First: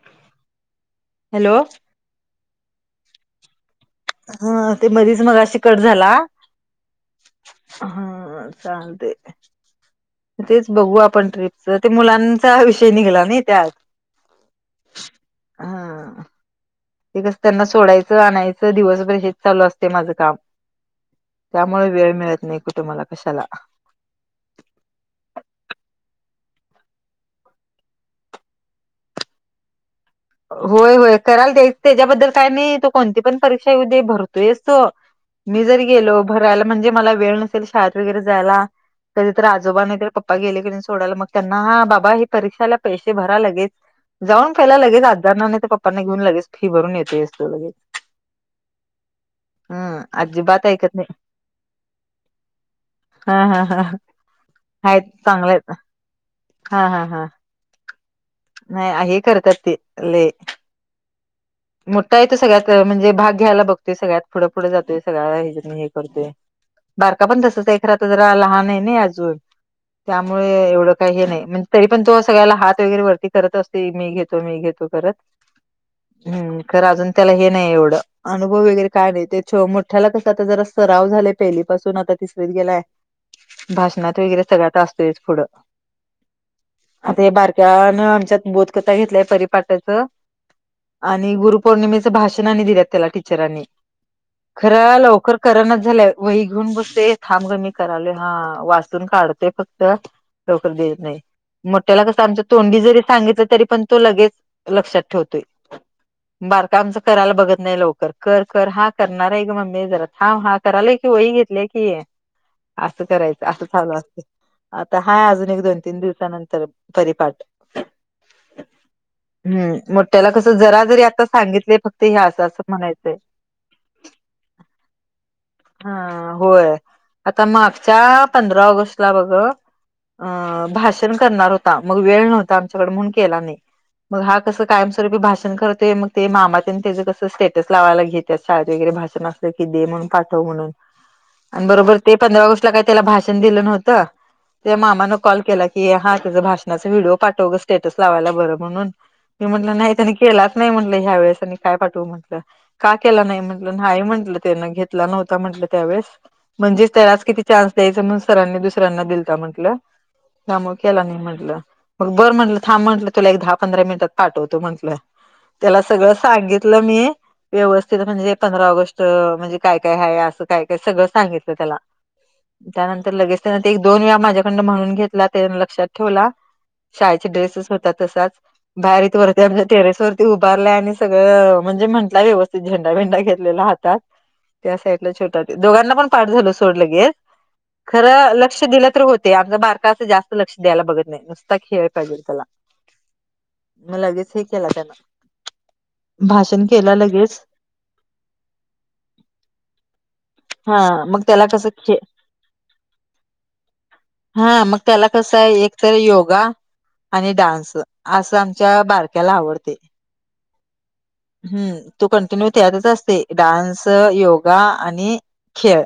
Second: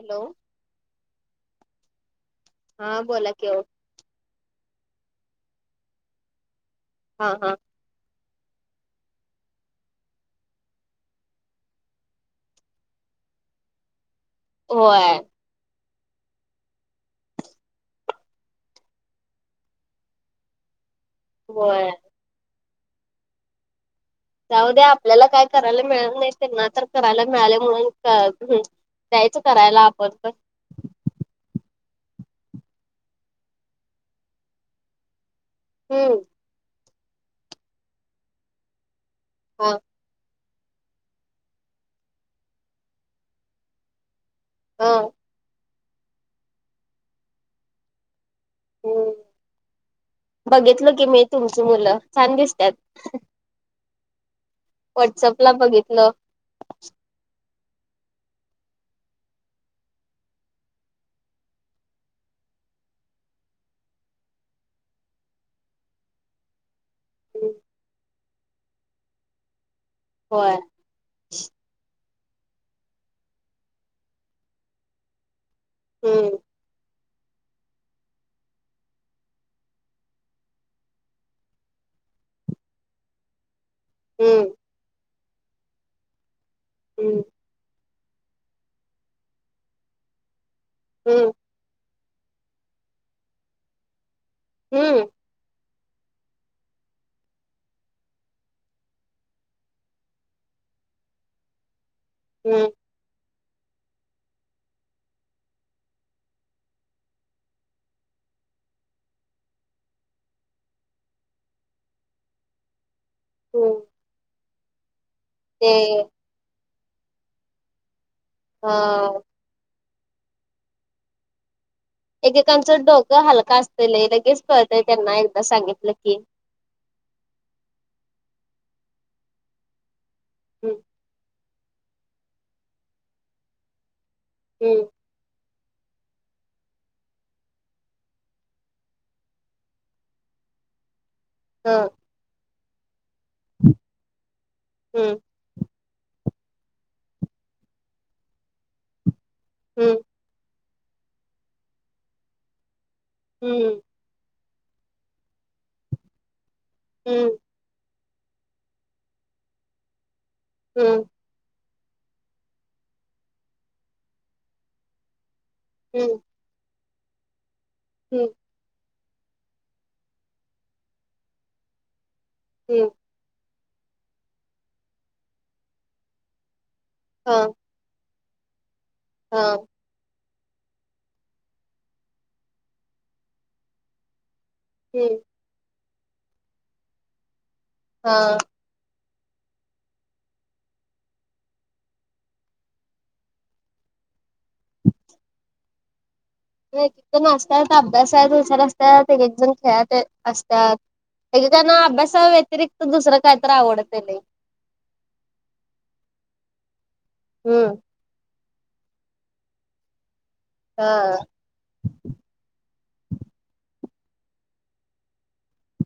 Hello hello हा बोला के ओ हा ते मधीच मघाशी कट झाला हा हा हा चालते तेच बघू आपण ट्रीपच ते मुलांचा विषय निगला नय त्यात तोय. हा ते कस त्यांना सोडायचं आणायचं दिवसभर हेच चालू असते माझं काम त्यामुळ होय वेळ मिळत नाय कुट मला कशाला जाऊद्या आपल्याला काय करायला मिळालं नाय त्यांना तर करायला मिळालय म्हणून त हे द्यायचं करायला आपण पण होय होय कराल द्याय त्याच्याबद्दल काय नाय तो कोणती पण परीक्षा येवू दे भरतोयचं तो मी जरी हम्म गेलो भरयला म्हणजे मला वेळ नसेल शाळेत वगैरे जायला कधी तर हा आजोबा नाही तर पप् पप्पा गेले की नाय सोडाला मग त्यांना हा बाबा हे परीक्षाला पैसे भरा लगेच जाऊन पहिला ह लगेच आ नाय तर पप्पा घेऊन लगेच फी भरून येतेयेस तू लगेच होय. हम्म अजिबात बघितल ऐकत की नाही मी तुमची मुलं छान दिसत्यात. हायेत चांगलेयेत हा हा हा नाय आ हे करतात ते लय [inaudible] मोठा आहेे तो सगळ्यात म्हणजे भाग घ्यायला बघतोय सगळ्यात पुढं पुढे जातेय सगळ्याना हे जे नी हे करतोय बारका पण तसचंये खरा त जरा लहान हाय नय अजून त्यामुळे होय एवढं काय हे नाय म्हणजे तरी पण तो सगळ्याला हात वगैरे वरती करत असतोय मी घेतो मी घेतो करत हम्म खरं अजून त्याला हे नाय एवढं अनुभव वगैरे काय नाही ते मोठ्याला कस आता जरा सराव झाला पहिली पाासून आता तिसरीत गेलाय. भाषणात वगैरे हम्म सगळ्या असतोय पुढं आता हम्म हे बार क्यान आमच्यात बोधकथा घेतलाय पररीपाटाच हम्म आणि गुरु पौर्णिमेच भाषण आणि दिल्यात त्याला टीचरांनी खर हम्म लवकर करनच झाल्यय वही घेऊन बसते थांब ग मी करालोय हा वाचतून काढतय फक्त लवकर देत नाही मोठ्याला कस आमच्या हम्म तोंडी जरी सांगितलं तरी पण तो लगेच लक्षात ठेवतोय. बारका आमच करायला बघत नाही लवकर कर कर हा करणार आहे ग मम्मी जरा थांब हा. करालोय. की वही घेतल्या की, असं करायचं. असं हम्म चालू असते. आता हाय अजून एक, ते दोन, तीन दिवसानंतर परिपाठ हा हं. मोठ्याला कस जरा जरी आता सांगितले फक्त, हे असं असं एकेकांचं म्हणायचंय डोकं हलक असतय लय लगेच कळतय त्यांना एकदा सांगितलं की. हा होय. आता मागच्या पंधरा ऑगस्टला बघ अ हम्म भाषण करणार होत. हा मग वेळ नव्हता आमच्याकड म्हणून केला नाही. मग हा कस काय. हम्म तरी बी भाषण करतोय. मग ते मामाच आणि त्याचं कस स्टेटस लावायला घेत्यात शाळेत वगैरे भाषण असलं की दे म्हणून, म्हणून आणि ह बरोबर ते पंधरा ऑगस्ट त्याला काही त्याला भाषण दिलं नव्हत. त्या हम्म मामान कॉल केलाय की. हा त्याचं भाषणाचा व्हिडिओ पाठव गं. स्टेटस लावायला बरं म्हणून, मी म्हटलं हम्म नाही त्यानं केलं. केलाच नाही. म्हटलं ह्या वेळेस काय पाठवू म्हंटलं. का केला नाही म्हटलं? हम्म नाही म्हटलं त्यान घेत. घेतला नव्हत म्हटलं त्यावेळेस म्हणजे त्यालाच हम्म किती चान्स द्यायच म्हणून सरांनी दुसऱ्यांना दिलता म्हटलं. ह्यामुळ केला हम्म नाही म्हटलं. मग बरं. म्हटलं थांब म्हटलं तुला एक, दहा पंधरा मिनिटात पाठवतो. म्हटलं त्याला सगळं हम्म सांगितलं मी व्यवस्थित हम्म म्हणजे पंधरा ऑगस्ट म्हणजे, काय काय आहे. अस काय काय सगळ सांगितल त्याला हम्म त्यानंतर लगेच त्यांन ते एक-दोन वेळा माझ्याकडं म्हणून घेतला. ते लक्षात ठेवला. शाळेचे हा ड्रेसेस होतात. तसाच बाहेर इथे हा वरती आपलं म्हणजे टेरेस वर तो उभारलाय आणि सगळं म्हणजे म्हंटला व्यवस्थित झेंडा बिंडा घेतलेला हातात. त्या साईडला हम्म छोट्या दोघांना पण पाठ झालं सोड लगेच. खरं हा लक्ष दिलं तर होते. आमच बार क जास्त लक्ष द्यायला बघत नाही. नुसता खेळ पाहिजे त्याला मग लगेच एक केला त्यांना. नाही तर नाचता, तर अभ्यासात हुशार असतात. एकेकजण खेळात असत्यात. हा मग त्याला कसं एकेकांना खे अभ्यासाव्यतिरिक्त दुसरं काहीतर आवडतं लय. हा मग त्याला कसं आहे. एक तर योगा आणि डान्स हम्म असं आमच्या बारक्याला आवडते. हा. हं, तो कंटिन्यू त्यातच असते. डान्स योगा आणि खेळ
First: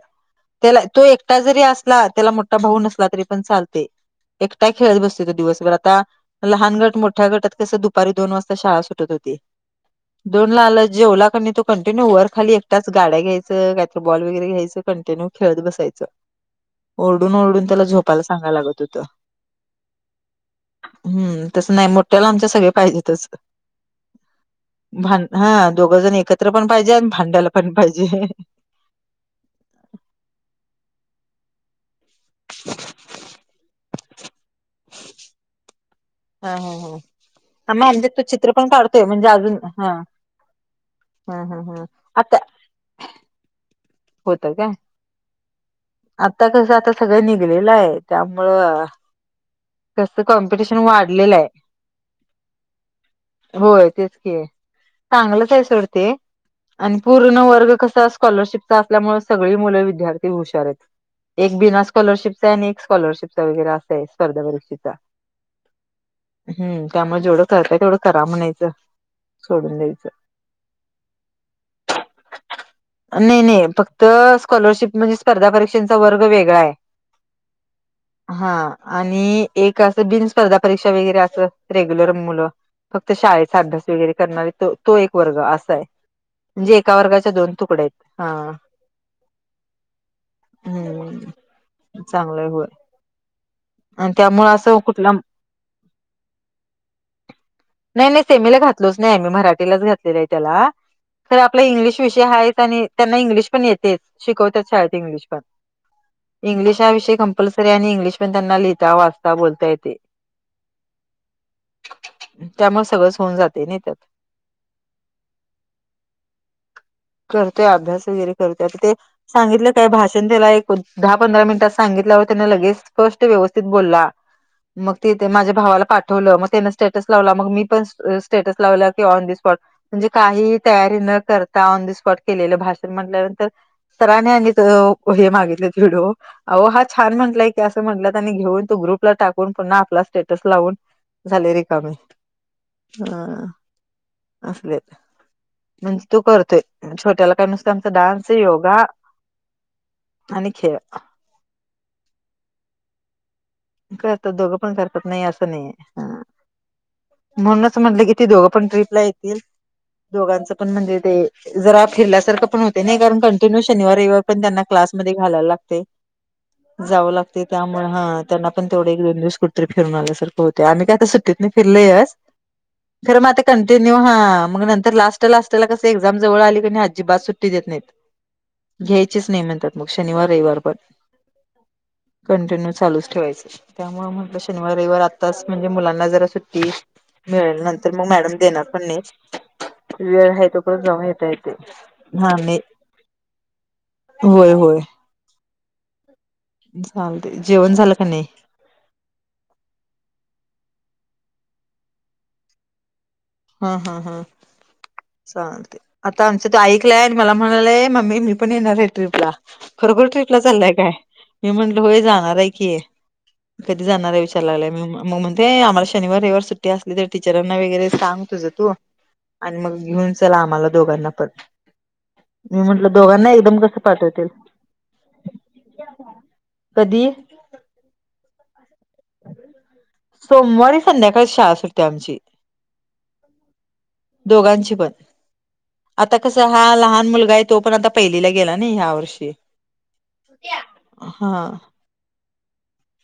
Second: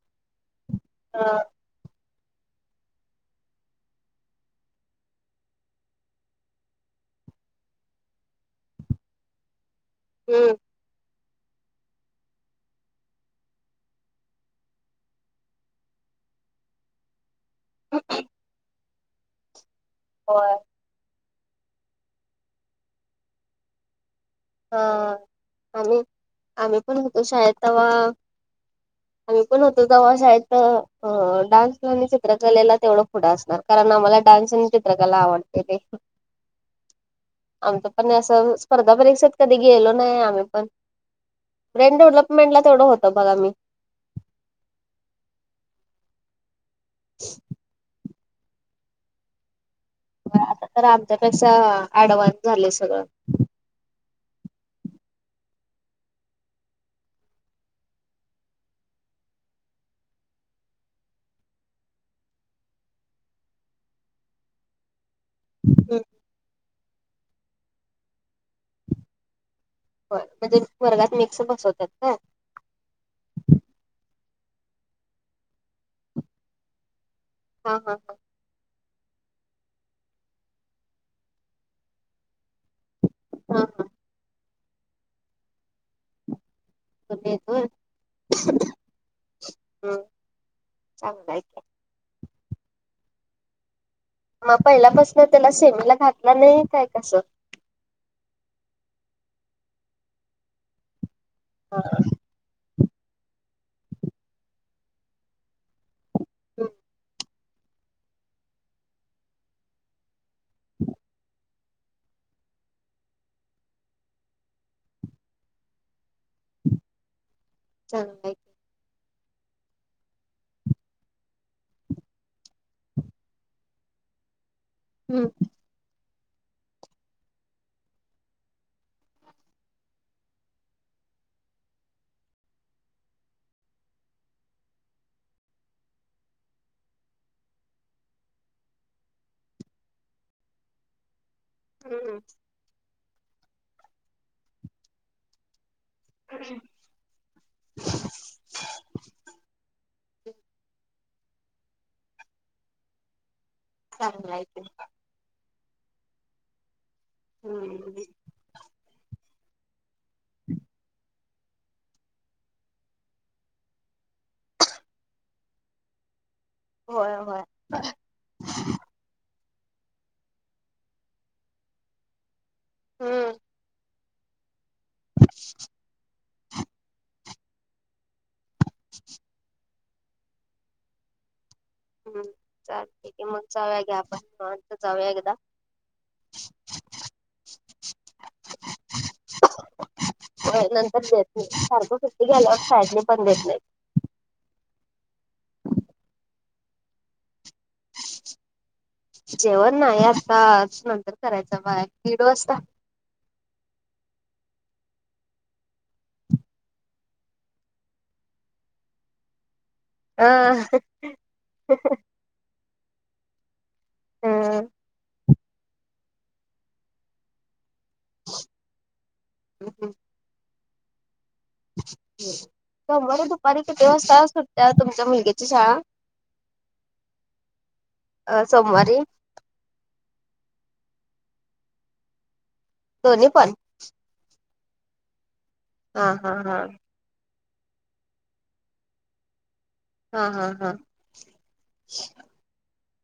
त्याला तो हा एकटा जरी अस त्याला मोठा भाऊ नसला तरी पण चालते. एकटा खेळत बसते तो दिवसभर आता लहान गट मोठ्या गटात कसं दुपारी दोन वाजता शाळा सुटत होती. दोन हम्म ला आल जेवला कनी तो कंटिन्यू वर खाली एकटाच असं गाड्या घ्यायचं. काहीतरी बॉल वगैरे घ्यायचं कंटिन्यू खेळत बसायचं. ओरडून ओरडून त्याला झोपायला सांगायला लागत होतं. होय. हं तसं नाही मोठ्याला आमच्या सगळे पाहिजेतच. हा भां हा आम्ही दोघजण एकत्र पण आम्ही पाहिजे आणि होतो शाळेत भांडायला पण तवा पाहिजे. आम्ही पण होतो. तेव्हा शाळेत डान्स करण्यासाठी चित्रकलेला तेवढं पुढं असणार कारण आम्हाला डान्स आणि चित्रकला आवडते ते. हा हा हा. आमच आम्ही आमच्यात पण तो चित्र असं पण स्पर्धा काढतोय म्हणजे परिक्षेत अजून कधी गेलो हा नाही. आम्ही पण हा हा हा ब्रेंड आता डेव्हलपमेंटला तेवढं होतं बघा मी. होत का. आता कसं आता सगळं निघलेलं आहे त्यामुळं, कसं आता कॉम्पिटिशन तर आमच्या वाढलेलं आहे. पेक्षा एडवान्स झालंय सगळं होय. तेच कि आहे चांगलंच आहे सोड ते. आणि पूर्ण वर्ग कसा स्कॉलरशिपचा असल्यामुळे सगळी मुलं विद्यार्थी हुशार आहेत. एक बिना स्कॉलरशिपचा आहे आणि एक स्कॉलरशिपचा वगैरे असा आहे स्पर्धा परीक्षेचा.. हं त्यामुळे जेवढं करतय तेवढं करा म्हणायचं. सोडून होय, द्यायचं म्हणजे वर्गात मिक्स बसवतात होय? नाही, नाही फक्त स्कॉलरशिप म्हणजे स्पर्धा पऽ चा वर्ग वेगळा आय. हा, हा हा हां, आणि एक असं बिन स्पर्धा परीक्षा वगैरे, अस रेग्युलर मुलंऽ फक्त शाळेचा हा अभ्यास वगैरे करणारे, तो एक वर्ग असा आहे, म्हणजेऽ एका तुम्ही वर्गाच्या दोन तुकड आहेत,,, हां. हम्म,, हम्म चांगलायकिऽ चांगलंय होय. आणि त्यामुळे मग असं कुठला पहिल्यापासन त्याला सेमीला घातला नाही,, काय? कसं? नाही, नाही सेमीला घातलोच नाही,, आ म्ी, मराठीलाच घातलेलं आहे त्याला. खरं आपला इंग्लिश विषय हायत, आणि त्यांना इंग्लिश पण येतेच, शिकवतात शाळेत इंग्लिशऽ हम्म इंग्लिश हा विषय कंपल्सरी आय,, आणि इंग्लिश पण त्यांना लिहिता, वाचता, बोलता येतय. त्यामुळे सगळंच होऊन जाते नाही त्यात करतोय अभ्यास चांगलं वगैरे आहे की करते आता ते सांगितलं काय भाषण एक, दहा, पंधरा मिनिटात सांगितल्यावर त्याने लगेच स्पष्ट व्यवस्थित बोलला मग हम्म तिथे माझ्या भावाला पाठ ठेवलं, मग त्यांना स्टेटस लावला, मग मी पण स्टेटस लावला की ऑन द स्पॉटऽ म्हणजे, काही तयारी न करता ऑन द स्पॉट केलेलं भाषण म्हटल्यानंतरऽ सरानी आणि हे मागितलेत विडीओ. अओ हा छान म्हटलाय की, असं म्हंटलं त्यांनी घेऊन तो ग्रुपला टाकून, पुन्हा आपला स्टेटस लावूनऽ झाले रिकामी,, हम्म ह,, असलेच,, म्हणजेऽ तू करतोय,, छोट्याला काय नुसतं, आमचा डान्स, योगा, आणि खेळ. चांगलं करतात, आहे दोघं की पण करतात, नाही असं नाही. म्हणूनच हम्म म्हटलं की ते दोघं पण ट्रीपला येतील,, दोघांच पण म्हणजे तेऽ जरा फिरल्यासारखं पण होतय नाही,, कारण कंटिन्यू शनिवार, रविवार पण त्यांना क्लासमध्ये घालायला लागतय. जावं होय होय लागतय त्यामुळ,,, हां. त्यांना पण तेवढे एक, दोन दिवस कुठरी फिरून आल्यासारखं होतय,, आम्ही काय आता सुट्टीतन फिरलंयसऽ खर हम्म म ते आता कंटिन्यूऽ हां,, मग नंतर लास्ट लास्टला कस, एक्झाम जवळ आली क नाही,, आजी बात सुट्टी देत नाहीत. घ्यायचीच नाही म्हणतात,, मग शनिवार रविवार पण, हम्म कंटिन्यू चालूचऽ चालतंय की मग जाऊया घ्या त्यामुळं आपण म्हटलं शनिवार, निवांत रविवार जाऊया एकदा आताच,, म्हणजे ऽमुलांना जरा सुट्टी. मिळेल,, नंतर मग मॅडम देणार पण नाहित. वेळ हाय तो होय पर्यंत नंतर जाऊन देत येता नाही येतय,,, सारखं सुट्टी हं,, गेल्यावर नाही. साईडने पण देत नाही होय, होय, चालतय,, जेवण झालं का नाही? जेवण नाही,, आताच,, नंतर करायच बागाय,, दिड वाजताऽ हा, हा, हा चालतय,, आता आमचं ते ऐकलंय, आणि मला म्हणालाय, मम्मी मी पण येणार आहे ट्रीपला. खरोखर ट्रिपला चाललाय हा काय? मी म्हणल,, होय जाणार आहे की. कधी जाणार हाय विचाराय लागलाय,,, मग म्हणतोय आम्हाला शनिार, रविवार सुट्टी असली,, तर टीचरां वगैरे सांग. तुझ तू, आणि मग घेऊन चल, आम्हाला दोघांना पनऽ सोमवारी दुपारी कसं किती वाजता पाठवतील सुटत्या तुमच्या मुलग्याची शाळा? कधी? अऽ सोमवारी. सोमवारी संध्याकाळीच शाळा सुटत्या आमची. दोन्ही पण. दोघांची पण.. आता कस हा लहान मुलगा आहे. तो पण आता पहिलीला गेला ना ह्या वर्षी हा हा हा हा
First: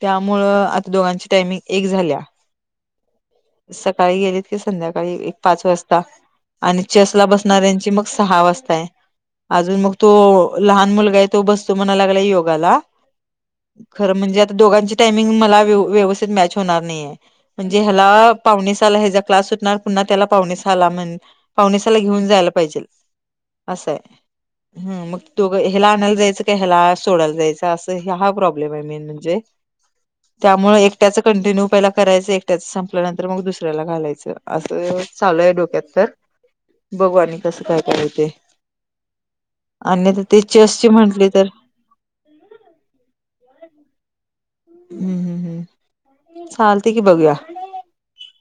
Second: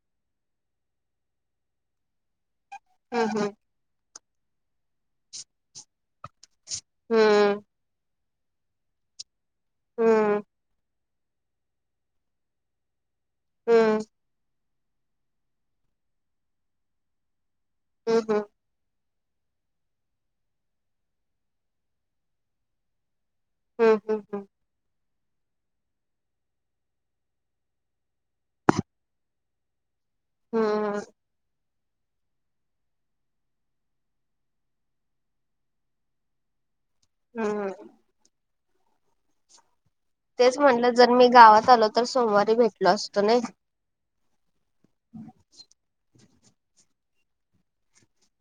त्यामुळं आता दोघांची टायमिंग एक झाल्या हा हा सकाळी गेलीत की संध्याकाळी एक पाच वाजता आणि चेसला हम्म बसणाऱ्यांची मग, सहा वाजता आहे अजून मग तो हम्म लहान मुलगा आहे तो बसतोय म्हणायला लागलाय योगाला हम्म खर म्हणजे दोघांची टामिंग मला व्यवस्थित मॅच होणार नाहीय म्हणजे ह्याला हम्म पावणे सहाला ह्याचा क्लास सुटणार. पुन्हा त्याला पावणे सहाला घेऊन जायला पाहिजे. असं हम्म हम्म हम्म आहे हम्म मग दोघं ह्याला आणायला जायचं का ह्याला सोडायला जायचं असं हा प्रॉब्लेम आहे मेन म्हणजे हम्म त्यामुळे हम्म एकट्याचं कंटिन्यू पहिला करायचं एकट्याच संपल्यानंतर मग दुसऱ्याला घालायचं असं चालूय डोक्यात तर बघू आनी कसं? हम्म काय काय हुतय, आणी तेच म्हनलं, जर मी गावात आलो तर सोमवारी भेटलो असतो नाई हम्म हम्म चालतय की बघूया.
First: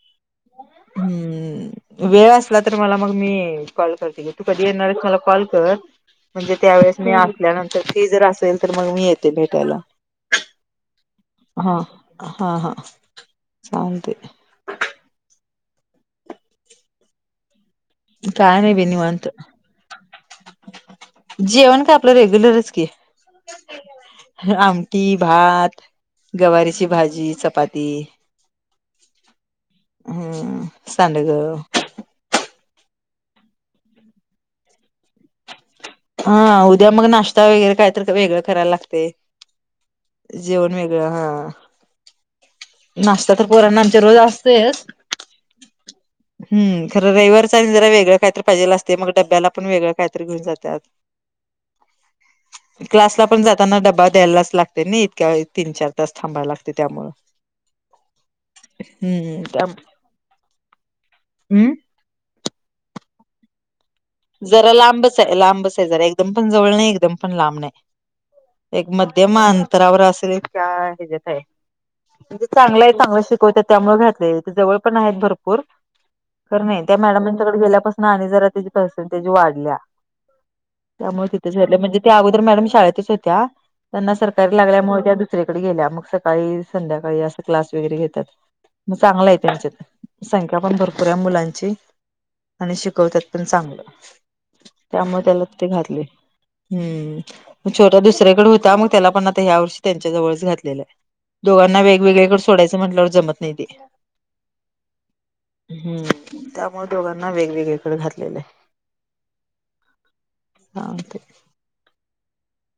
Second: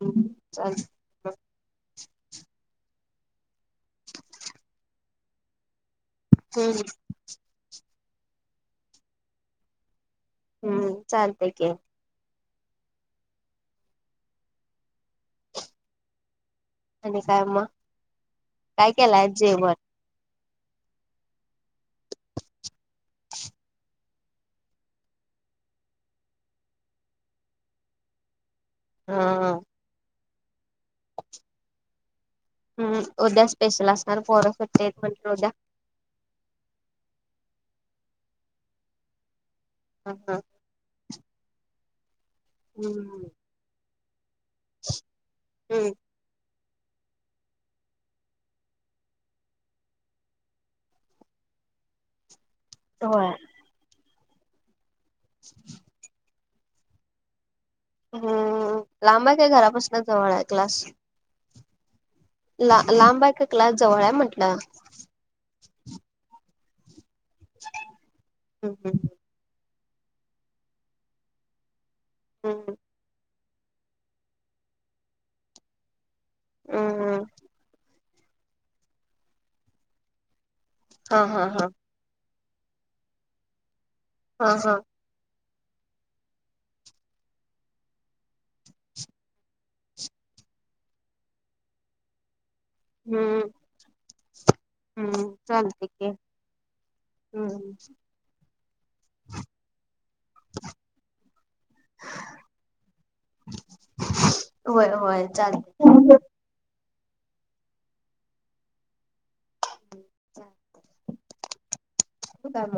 हमं.. चाल हम्म,, वेळ असला तर मला, मग मी येईन कॉल करते तू कधी येणार मला कॉल कर म्हणजे हम्म त्यावेळेस मी ल्यानंतर ती जर असेल तर मग मी येते भेटायला हम्म चालतेय की हा हा हा चालतय आणि काय मग नाही बे काय केलाय निवांत जेवण [inaudible] जेवण काय आपलं रेग्युलरच की आमटी भात... गवारीची भाजी, चपाती हा.. हम्म सांडगं हम् उद्या स्पेशल असणार पोर सुट्टी आहेत म्हटल उद्या हा उद्या मग नाश्ता वगैरे काय तर वेगळं करायला लागते हम्म. जेवण वेगळं हा नाश्ता तर पोरांना आमच्या रोज असतय. [inaudible] हम्म हम् खरं रविवार चा आणि जरा वेगळं काहीतरी पाहिजेल असते मग डब्याला पण वेगळं काहीतरी घेऊन जातात. क्लासला होय पण जाताना डबा द्यायलाच लागते ना इतक्या वेळ तीन, चार तास थांबाय लागते त्यामुळे हम्म.. लांब काय घरापासून जवळ आहे क्लास हम् ला लांबा क क्लास जवळ आहे म्हणल जरा लांबच आहे लांबच आहे जरा एकदम पण जवळ नाही एकदम पण लांब नाही एक हम्म म उदम अंतरावर असेल का हच्यात आहे म्हणजे चांगलं आहे चांगलं शिक त्यामुळे घातले जवळ पण भरपूर नाही त्या हम्म मॅडमच्याकडे गेल्यास मग आणि जरा त्या पर्सेंटेज त्या वाढल्या हा त्यामुळे हा तिथे हा घातलय म्हणजे त्या अगोदर मॅडम शाळेतच होत्या त्यांना हा सरकारी हा लागल्यामुळे त्या दुसरीकडे गेल्या मग सकाळी, संध्याकाळी असं क्लास वगैरे घेतात. मग चांगला आहे त्यांच्यात संख्या पण भरपूर आहे मुलांची आणि शिकवतात हम्म पण चांगलं त्यामुळे हम्म त्याला तिथं चालते घातले की. हम्म छोटा दुसऱ्याकडे होता मग त्याला पण आता ह्या वर्षी त्यांच्या जवळच घातलेलं आहे. दोघांना वेगवेगळेकडे सोडायं म्हटवर जत नाही ते होय होय हम्म चालत त्यामुळे दोघांना वेगवेगळीकडे घातलेलं आहे सांगते होतल